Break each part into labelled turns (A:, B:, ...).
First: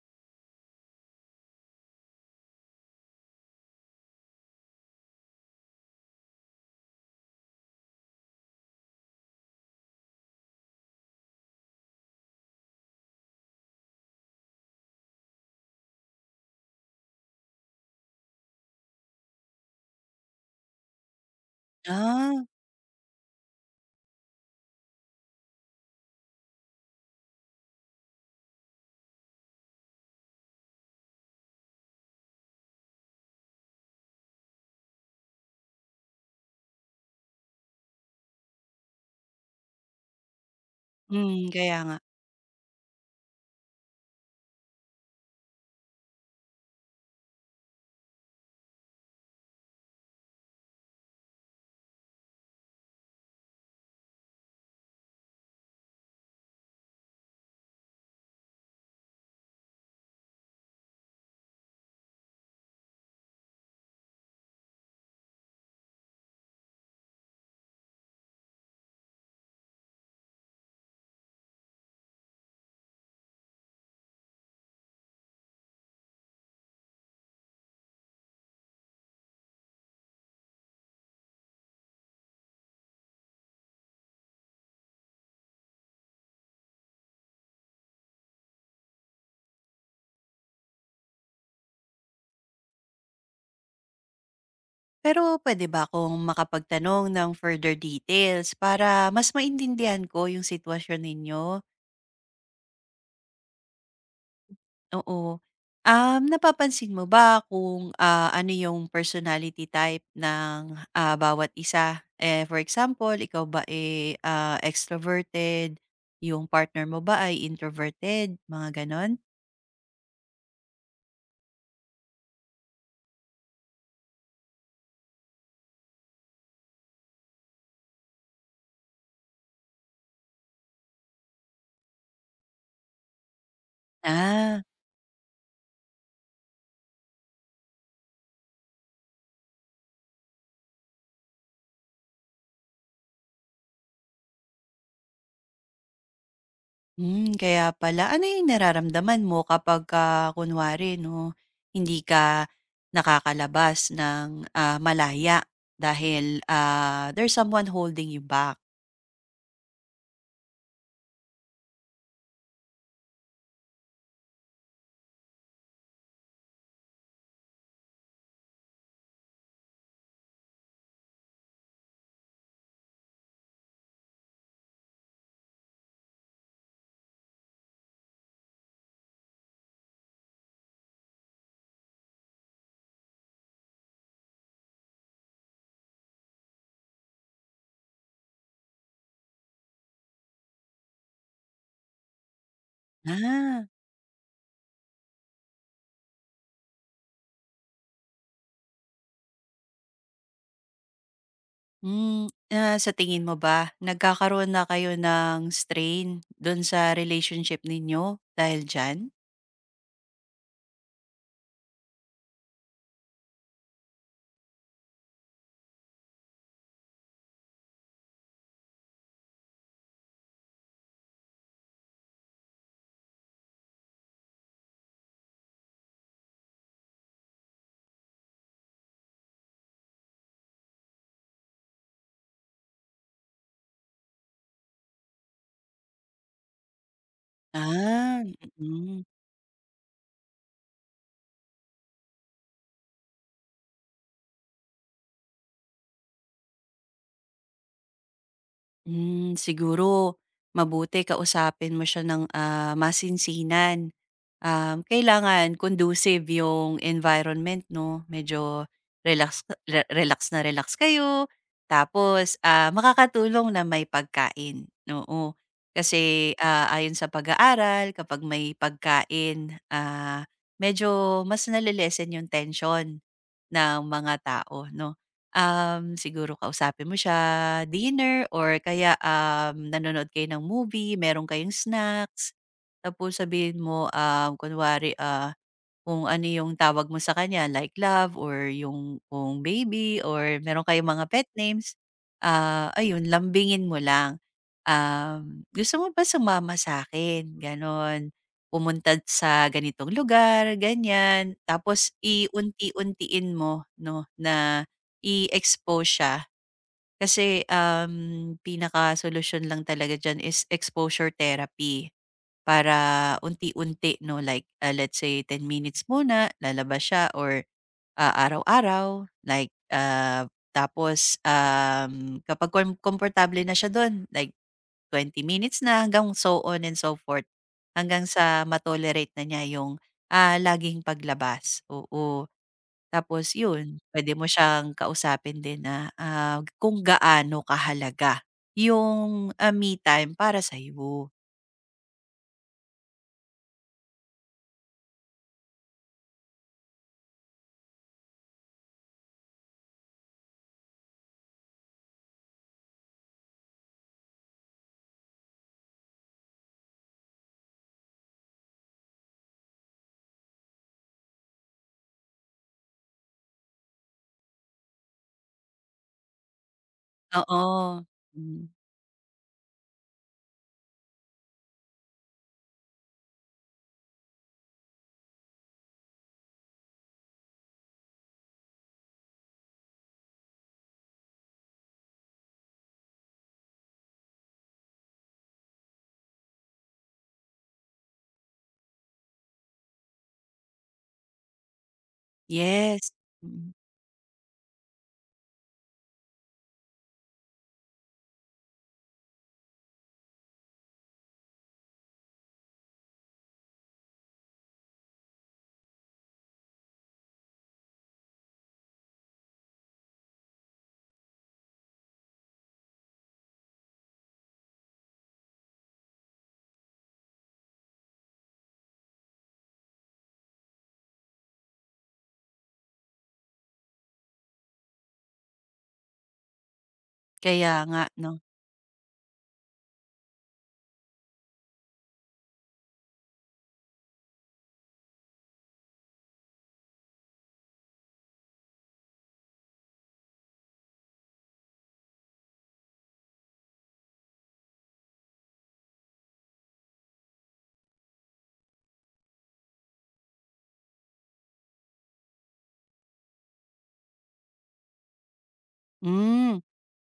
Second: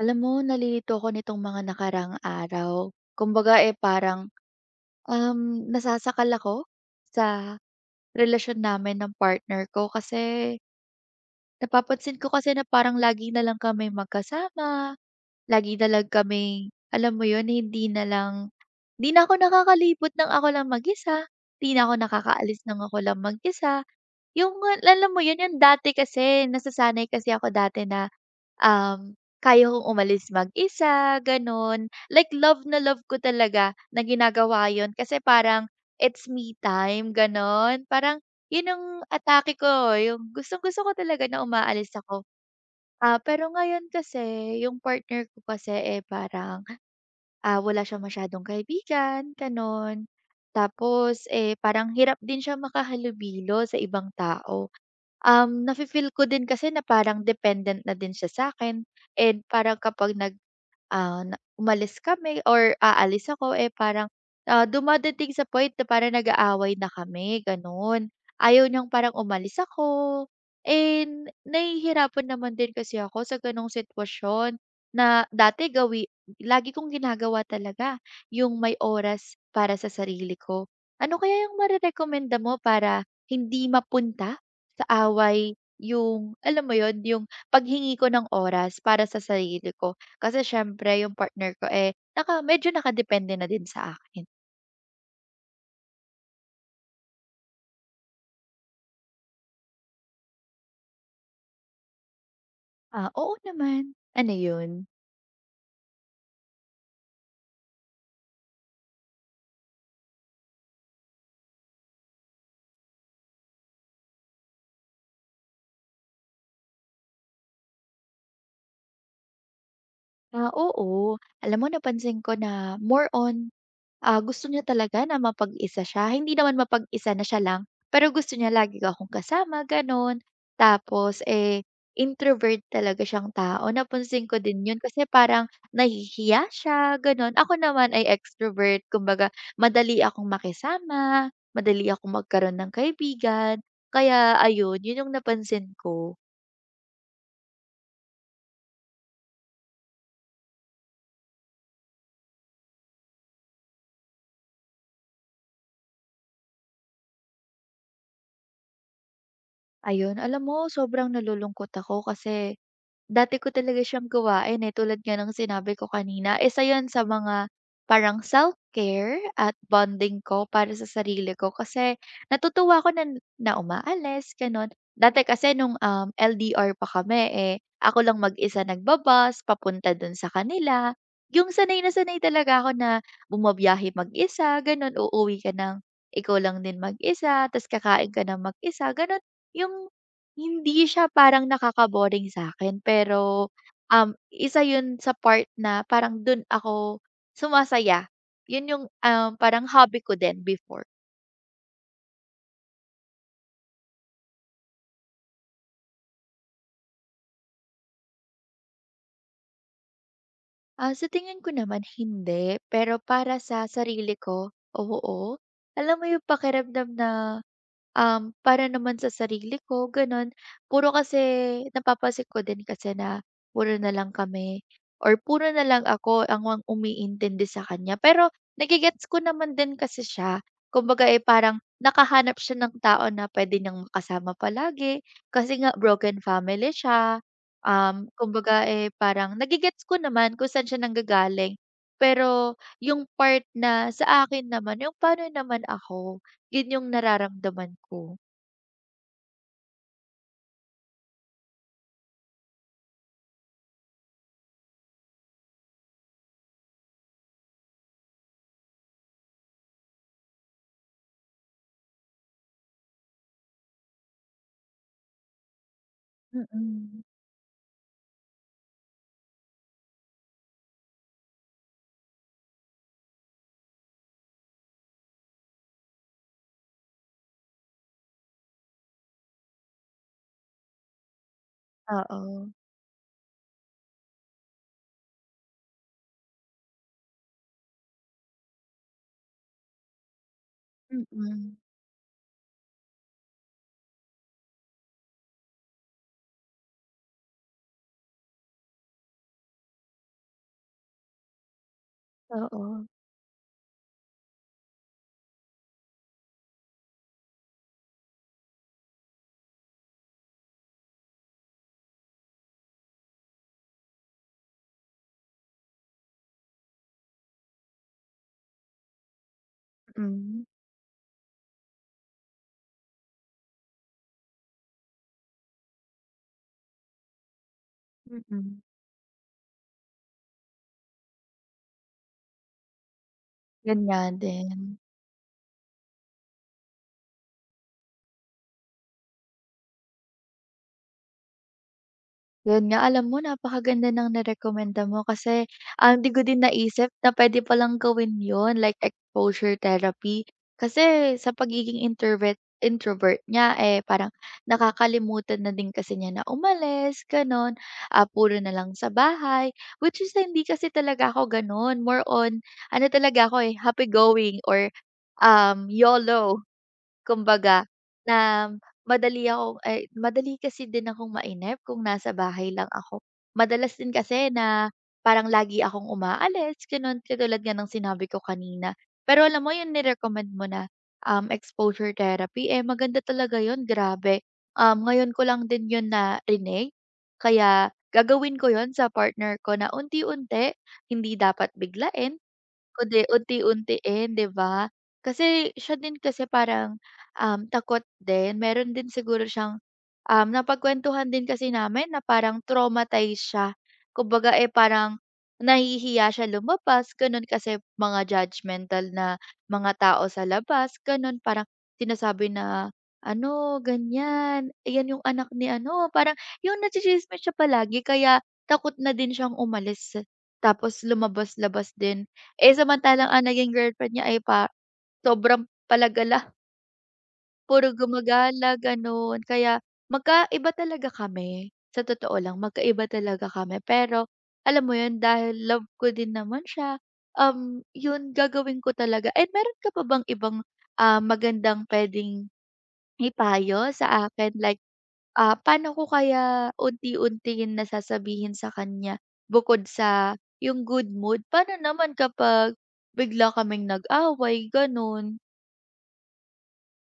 A: Alam mo nalilito ako nitong mga nakarang araw. Kumbaga, eh, parang, nasasakal ako sa relasyon namin ng partner ko kasi napapansin ko kasi na parang lagi na lang kami magkasama, lagi na lang kami alam mo yun, hindi na lang 'di na ako nakakalibot ng ako lang mag-isa, 'di na ako
B: Ah,
A: nakakaalis ng ako lang mag-isa. Yung alam mo yun, yung dati kasi nasasanay kasi ako dati na kaya kong umalis mag-isa, gano'n. Like love na love ko talaga na ginagawa 'yun kasi parang it's me time, gano'n. Parang 'yun ang atake ko, yung gustong-gusto ko talaga na
B: kaya
A: umaalis
B: nga.
A: ako. Ah, pero ngayon kasi yung partner ko kasi, eh, parang, ah, wala siyang masyadong kaibigan, gano'n. Tapos, eh, parang hirap din siya makahalubilo sa ibang tao. Nafi-feel ko din kasi na parang dependent na din siya sa'kin and parang kapag nag Ah, na umalis kami or aalis ako, eh, parang, ah, dumadating sa point na parang nag-aaway na kami, gano'n. Ayaw niyang parang umalis ako, and nahihirapan naman din kasi ako sa gano'ng sitwasyon na dati gawi lagi kong ginagawa talaga yung may oras para sa sarili ko. Ano kaya yung marerekomenda mo para hindi mapunta sa away yung alam mo yon yung paghingi ko ng oras para sa sarili ko? Kasi siyempre yung partner ko, eh, medyo nakadepende na din sa akin.
B: Pero puwede ba akong makapagtanong ng further details para mas maintindihan ko yung sitwasyon ninyo?
A: Ah, oo naman. Ano yun,
B: Oo. Napapansin mo ba kung ano yung personality type ng bawat isa? For example, ikaw ba, extroverted, yung partner mo ba ay introverted, mga gano'n?
A: ah, oo. Alam mo napansin ko na more on Ah, gusto niya talaga na mapag-isa siya. Hindi naman mapag-isa na siya lang, pero gusto niya lagi akong kasama, gano'n. Tapos, eh, introvert talaga siyang tao. Napansin ko din
B: Ah.
A: 'yun kasi parang nahihiya siya, gano'n. Ako naman ay extrovert, kumbaga madali akong makisama, madali akong magkaroon ng kaibigan. Kaya ayun, 'yun yung napansin ko.
B: Hmm, kaya pala. Ano yung nararamdaman mo kapagka kunwari 'no, hindi ka nakakalabas ng malaya dahil there's someone holding you back?
A: Ayun, alam mo sobrang nalulungkot ako kasi dati ko talaga siyang gawain, eh, tulad nga ng sinabi ko kanina. Eh, isa 'yun sa mga parang self-care at bonding ko para sa sarili ko kasi natutuwa ko na na umaalis, gano'n. Dati kasi nung, LDR pa kami, eh, ako lang mag-isa papunta do'n sa kanila. Yung sanay na sanay talaga ako na bumabiyahe mag-isa, gano'n. Uuwi ka ng ikaw lang din mag-isa, ta's kakain ka ng mag-isa, gano'n. Yung hindi siya parang nakaka-boring sa'kin pero,
B: Ah,
A: isa 'yun sa part na parang dun ako sumasaya. 'Yun yung, parang hobby ko din before.
B: hmm. Ah, sa tingin mo ba nagkakaroon na kayo ng strain do'n sa relationship ninyo dahil diyan?
A: Ah, sa tingin ko naman hindi, pero para sa sarili ko, oo. Alam mo yung pakiramdam na para naman sa sarili ko gano'n. Puro kasi Napapansin ko din kasi na puro na lang kami or puro na lang ako ang umiintindi sa kanya. Pero nagigets ko naman din kasi siya. Kumbaga, eh, parang nakahanap siya ng tao na puwede niyang makasama palagi kasi nga broken family siya.
B: Ah,
A: Kumbaga, eh,
B: mm.
A: parang nagigets ko naman kung saan siya nanggagaling. Pero yung part na sa akin naman, yung paano naman ako? Yun yung nararamdaman ko.
B: Hmm, siguro mabuti kausapin mo siya ng masinsinan. Kailangan conducive yung environment 'no, medyo relax na relax kayo tapos, ah, makakatulong na may pagkain, oo. Kasi ayon
A: Mm.
B: sa pag-aaral kapag may pagkain, ah, medyo mas nale yung tension ng mga tao 'no. Siguro kausapin mo siya, dinner or kaya, um, nanonood kayo ng movie, meron kayong snacks,
A: Oo.
B: tapos sabihin mo, ah, kunwari, kung ano yung tawag mo sa kanya like love or yung kung baby or meron kayong mga pet
A: Mm.
B: names, ah, ayun lambingin mo lang. Um, "Gusto mo ba sumama sa akin Gano'n. "Pumunta sa ganitong lugar," ganyan. Tapos
A: Oo.
B: iunti-untiin mo 'no, na i-expose siya. Kasi, um, pinaka pinakasolusyon lang talaga diyan is exposure therapy. Para unti-unti 'no, like let's say 10 minutes muna, lalabas siya or araw-araw
A: Mm.
B: tapos, um, kapag komportable na siya dun, like 20 minutes na hanggang so on and so forth. Hanggang sa
A: Mm.
B: tolerate na niya yung, ah, laging paglabas, oo. Tapos yun, pwede
A: Ganyan
B: mo siyang
A: din.
B: kausapin din na, ah, kung gaano kahalaga yung, ah, me time para sa'yo.
A: Yun nga, alam mo napakaganda ng nirekomenda mo kasi, ah, hindi ko din naisip na pwede palang gawin yon like exposure therapy. Kasi sa pagiging introvert introvert niya, eh, parang nakakalimutan na din kasi niya na umalis gano'n, ah, puro na lang sa bahay. Which is hindi kasi talaga ako gano'n, more on ano talaga ako, eh, happy going or, YOLO.
B: Oo,
A: Kumbaga,
B: hmm.
A: na madali kasi din akong mainip kung nasa bahay lang ako. Madalas din kasi na parang lagi akong umaalis, gano'n, katulad nga ng sinabi ko kanina. Pero alam mo yun nirecommend mo na, exposure therapy, eh, maganda talaga 'yun, grabe. Ngayon ko lang din 'yun na narinig, kaya gagawin ko yon sa partner ko na unti-unti, hindi dapat biglain.
B: Yes,
A: Kundi
B: mm.
A: unti-untiin, 'di ba? Kasi siya din kasi parang, takot din. Meron din siguro siyang, napagkuwentuhan din kasi namin na parang traumatized siya. Kumbaga, eh, parang nahihiya siya lumabas, gano'n. Kasi mga judgmental na mga tao sa labas, gano'n. Parang sinasabi na ano, ganyan, "Ayan yung anak ni ano." Parang yun, natsitsismis siya palagi kaya takot na din siyang umalis. Tapos lumabas-labas din. Eh, samantalang ang naging girlfriend niya ay sobrang palagala,
B: Kaya
A: puro
B: nga 'no.
A: gumagala, gano'n. Kaya magkaiba talaga kami, sa totoo lang magkaiba talaga kami. Pero alam mo 'yun, dahil love ko din naman siya, 'yun gagawin ko talaga. And meron ka pa bang ibang, ah, magandang puwedeng ipayo sa akin like ah, paano ko kaya unti-untiin na sasabihin sa kanya bukod sa yung good mood, paano naman kapag bigla kaming nag-away gano'n?
B: Hmm,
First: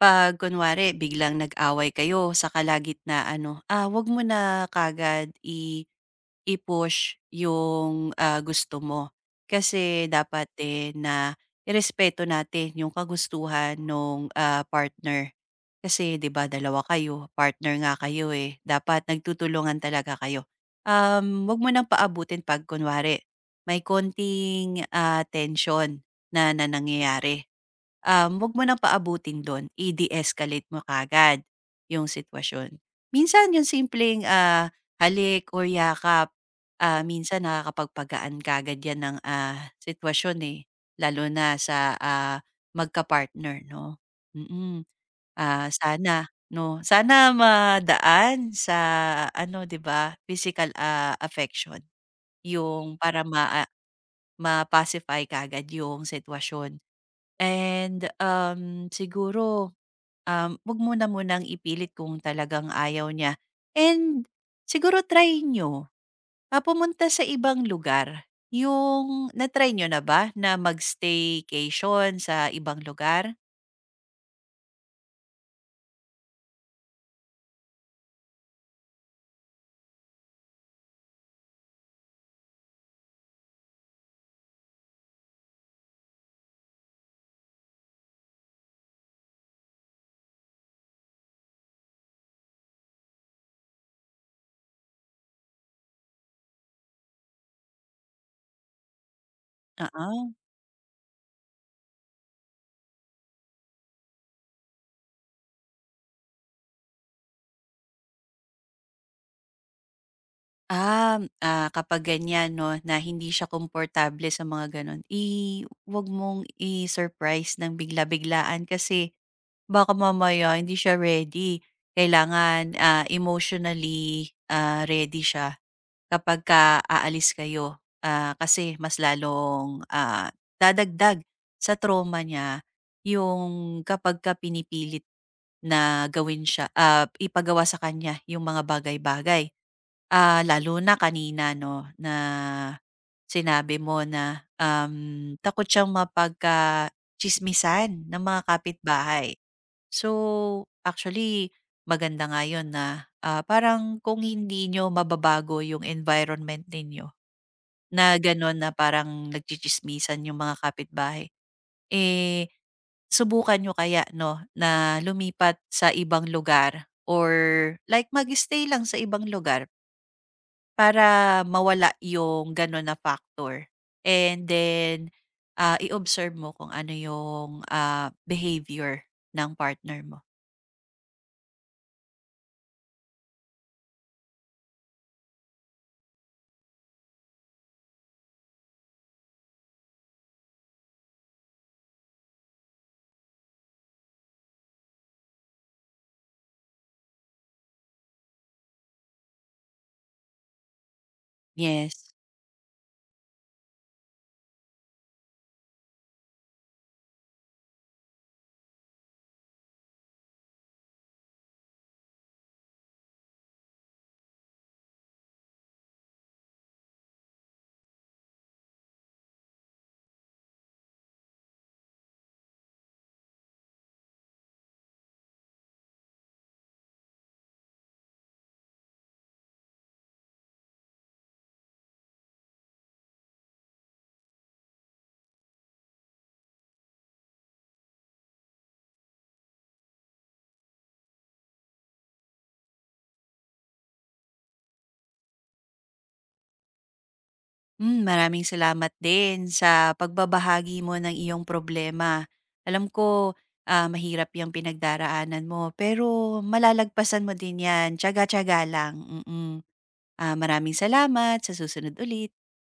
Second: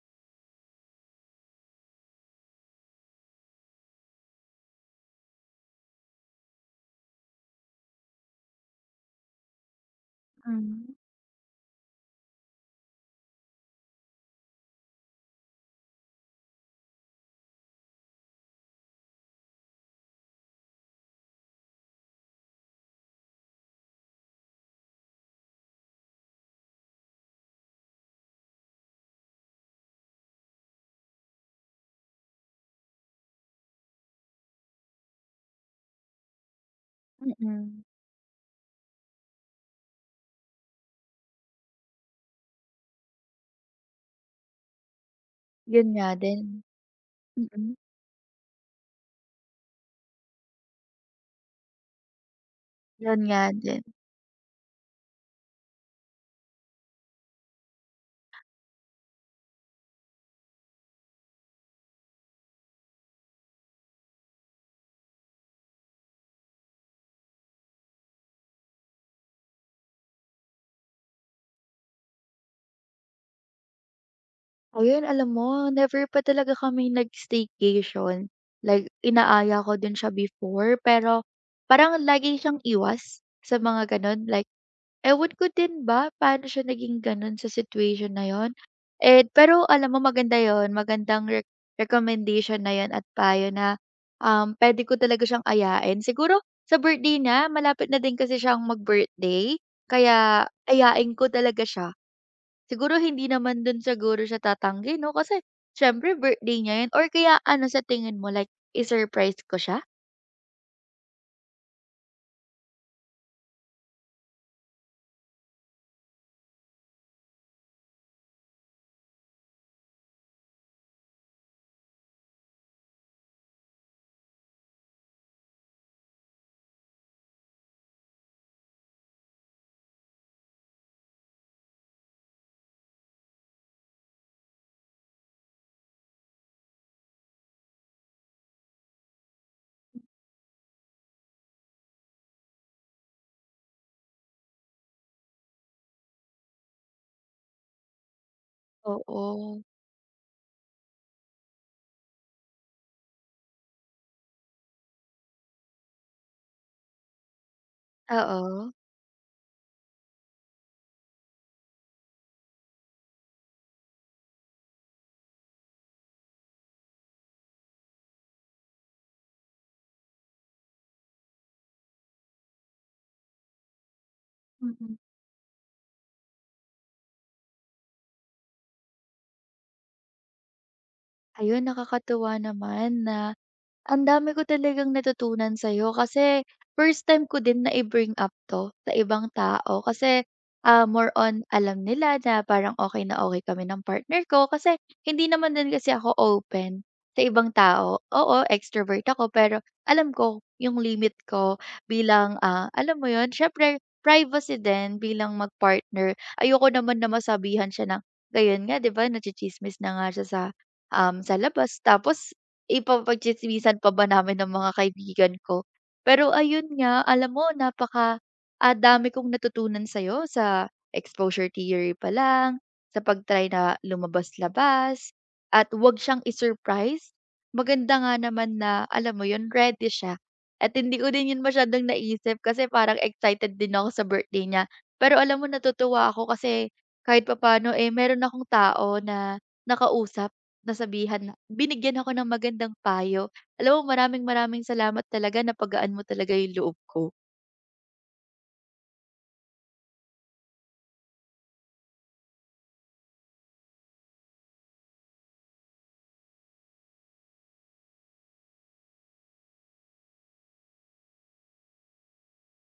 B: 'pag kunwari biglang nag-away kayo sa kalagitnaan ano? Ah, 'wag mo na kagad I-push yung, ah, gusto mo. Kasi dapat
A: Hmm,
B: din na irespeto natin yung kagustuhan ng partner. Kasi 'di ba dalawa kayo, partner nga kayo, eh, dapat nagtutulungan talaga kayo. Huwag mo nang paabutin 'pag kunwari may konting, ah, tensyon na na nangyayari um, wag mo nang paabutin dun, i-de-escalate mo kagad yung sitwasyon. Minsan yung simpleng, ah, halik or yakap, ah, minsan
A: mm.
B: nakakapagpagaan kagad yan ng, ah, sitwasyon, eh, lalo na sa, ah, magka-partner 'no, mm. Ah,
A: 'Yun nga
B: sana
A: din,
B: 'no, sana
A: mm.
B: madaan sa ano 'di ba, physical, ah, affection yung
A: 'Yun
B: para
A: nga
B: ma
A: din.
B: ma-pacify kagad yung sitwasyon. And siguro, wag mo na munang ipilit kung talagang ayaw niya. And siguro try nyo ah, pumunta sa ibang lugar. Yung na-try niyo na ba na mag-staycation sa ibang lugar?
A: Ayun alam mo never pa talaga kami nag-staycation, like inaaya ko din siya before pero parang lagi siyang iwas sa mga gano'n like ewan ko din ba paano siya naging gano'n sa situation na 'yun, eh, pero alam mo maganda 'yun, magandang recommendation na 'yun at payo na, puwede ko talaga siyang ayain. Siguro sa birthday na malapit na din kasi siyang mag-birthday,
B: Oo.
A: kaya ayain ko talaga siya. Siguro hindi naman do'n siguro siya tatanggi 'no, kasi siyempre birthday niya 'yun or kaya ano sa tingin mo, like i-surprise ko siya?
B: Ah, ah, kapag ganyan 'no, na hindi siya komportable sa mga gano'n, i wag mong i-surprise ng bigla-biglaan kasi baka mamaya hindi siya ready. Kailangan, ah, emotionally, ah, ready siya kapagka aalis kayo. Ah, kasi mas lalong, ah, dadagdag sa trauma niya yung kapag ka pinipilit na gawin siya, ah, ipagawa sa kanya yung mga bagay-bagay. Ah, lalo na kanina 'no, na sinabi mo na, um, takot siyang mapagkatsismisan ng mga kapitbahay.
A: Oo,
B: So, actually maganda nga 'yun na, ah, parang kung hindi niyo mababago yung environment ninyo na gano'n
A: oo.
B: na parang nagtsitsismisan yung mga kapitbahay, eh, subukan niyo kaya 'no, na lumipat sa ibang lugar or like mag-stay lang sa ibang lugar para mawala yung gano'n na factor. And
A: Mm,
B: then, ah, i-observe mo kung ano yung, ah, behavior ng partner mo.
A: ayun nakakatuwa naman na ang dami ko talagang natutunan sa'yo kasi first time ko din na i-bring up 'to sa ibang tao kasi, ah, more on alam nila na parang okay na okay kami ng partner ko kasi hindi naman din kasi ako open sa ibang tao. Oo, extrovert ako pero alam ko yung limit ko
B: Yes.
A: bilang, ah, alam mo yun, siyempre privacy din bilang mag-partner. Ayoko naman na masabihan siya ng, gayon nga 'di ba, natsitsismis na nga siya sa, sa labas tapos ipapagtsismisan pa ba namin ng mga kaibigan ko. Pero ayun nga, alam mo napaka, ah, dami kong natutunan sa'yo sa exposure theory pa lang, sa pag-try na lumabas-labas at 'wag siyang isurprise. Maganda nga naman na alam mo 'yun, ready siya at hindi ko din 'yun masyadong naisip kasi parang excited din ako sa birthday niya. Pero alam mo natutuwa ako kasi kahit papaano, eh, meron akong tao na nakausap. Binigyan ako ng magandang payo. Alam mo maraming maraming salamat talaga napagaan mo talaga yung loob ko.
B: Hmm, maraming salamat din sa pagbabahagi mo ng iyong problema. Alam ko, ah, mahirap yung pinagdaraanan mo, pero malalagpasan mo din 'yan, tiyaga-tiyaga lang, mm. Mm. Ah, maraming salamat, sa susunod ulit.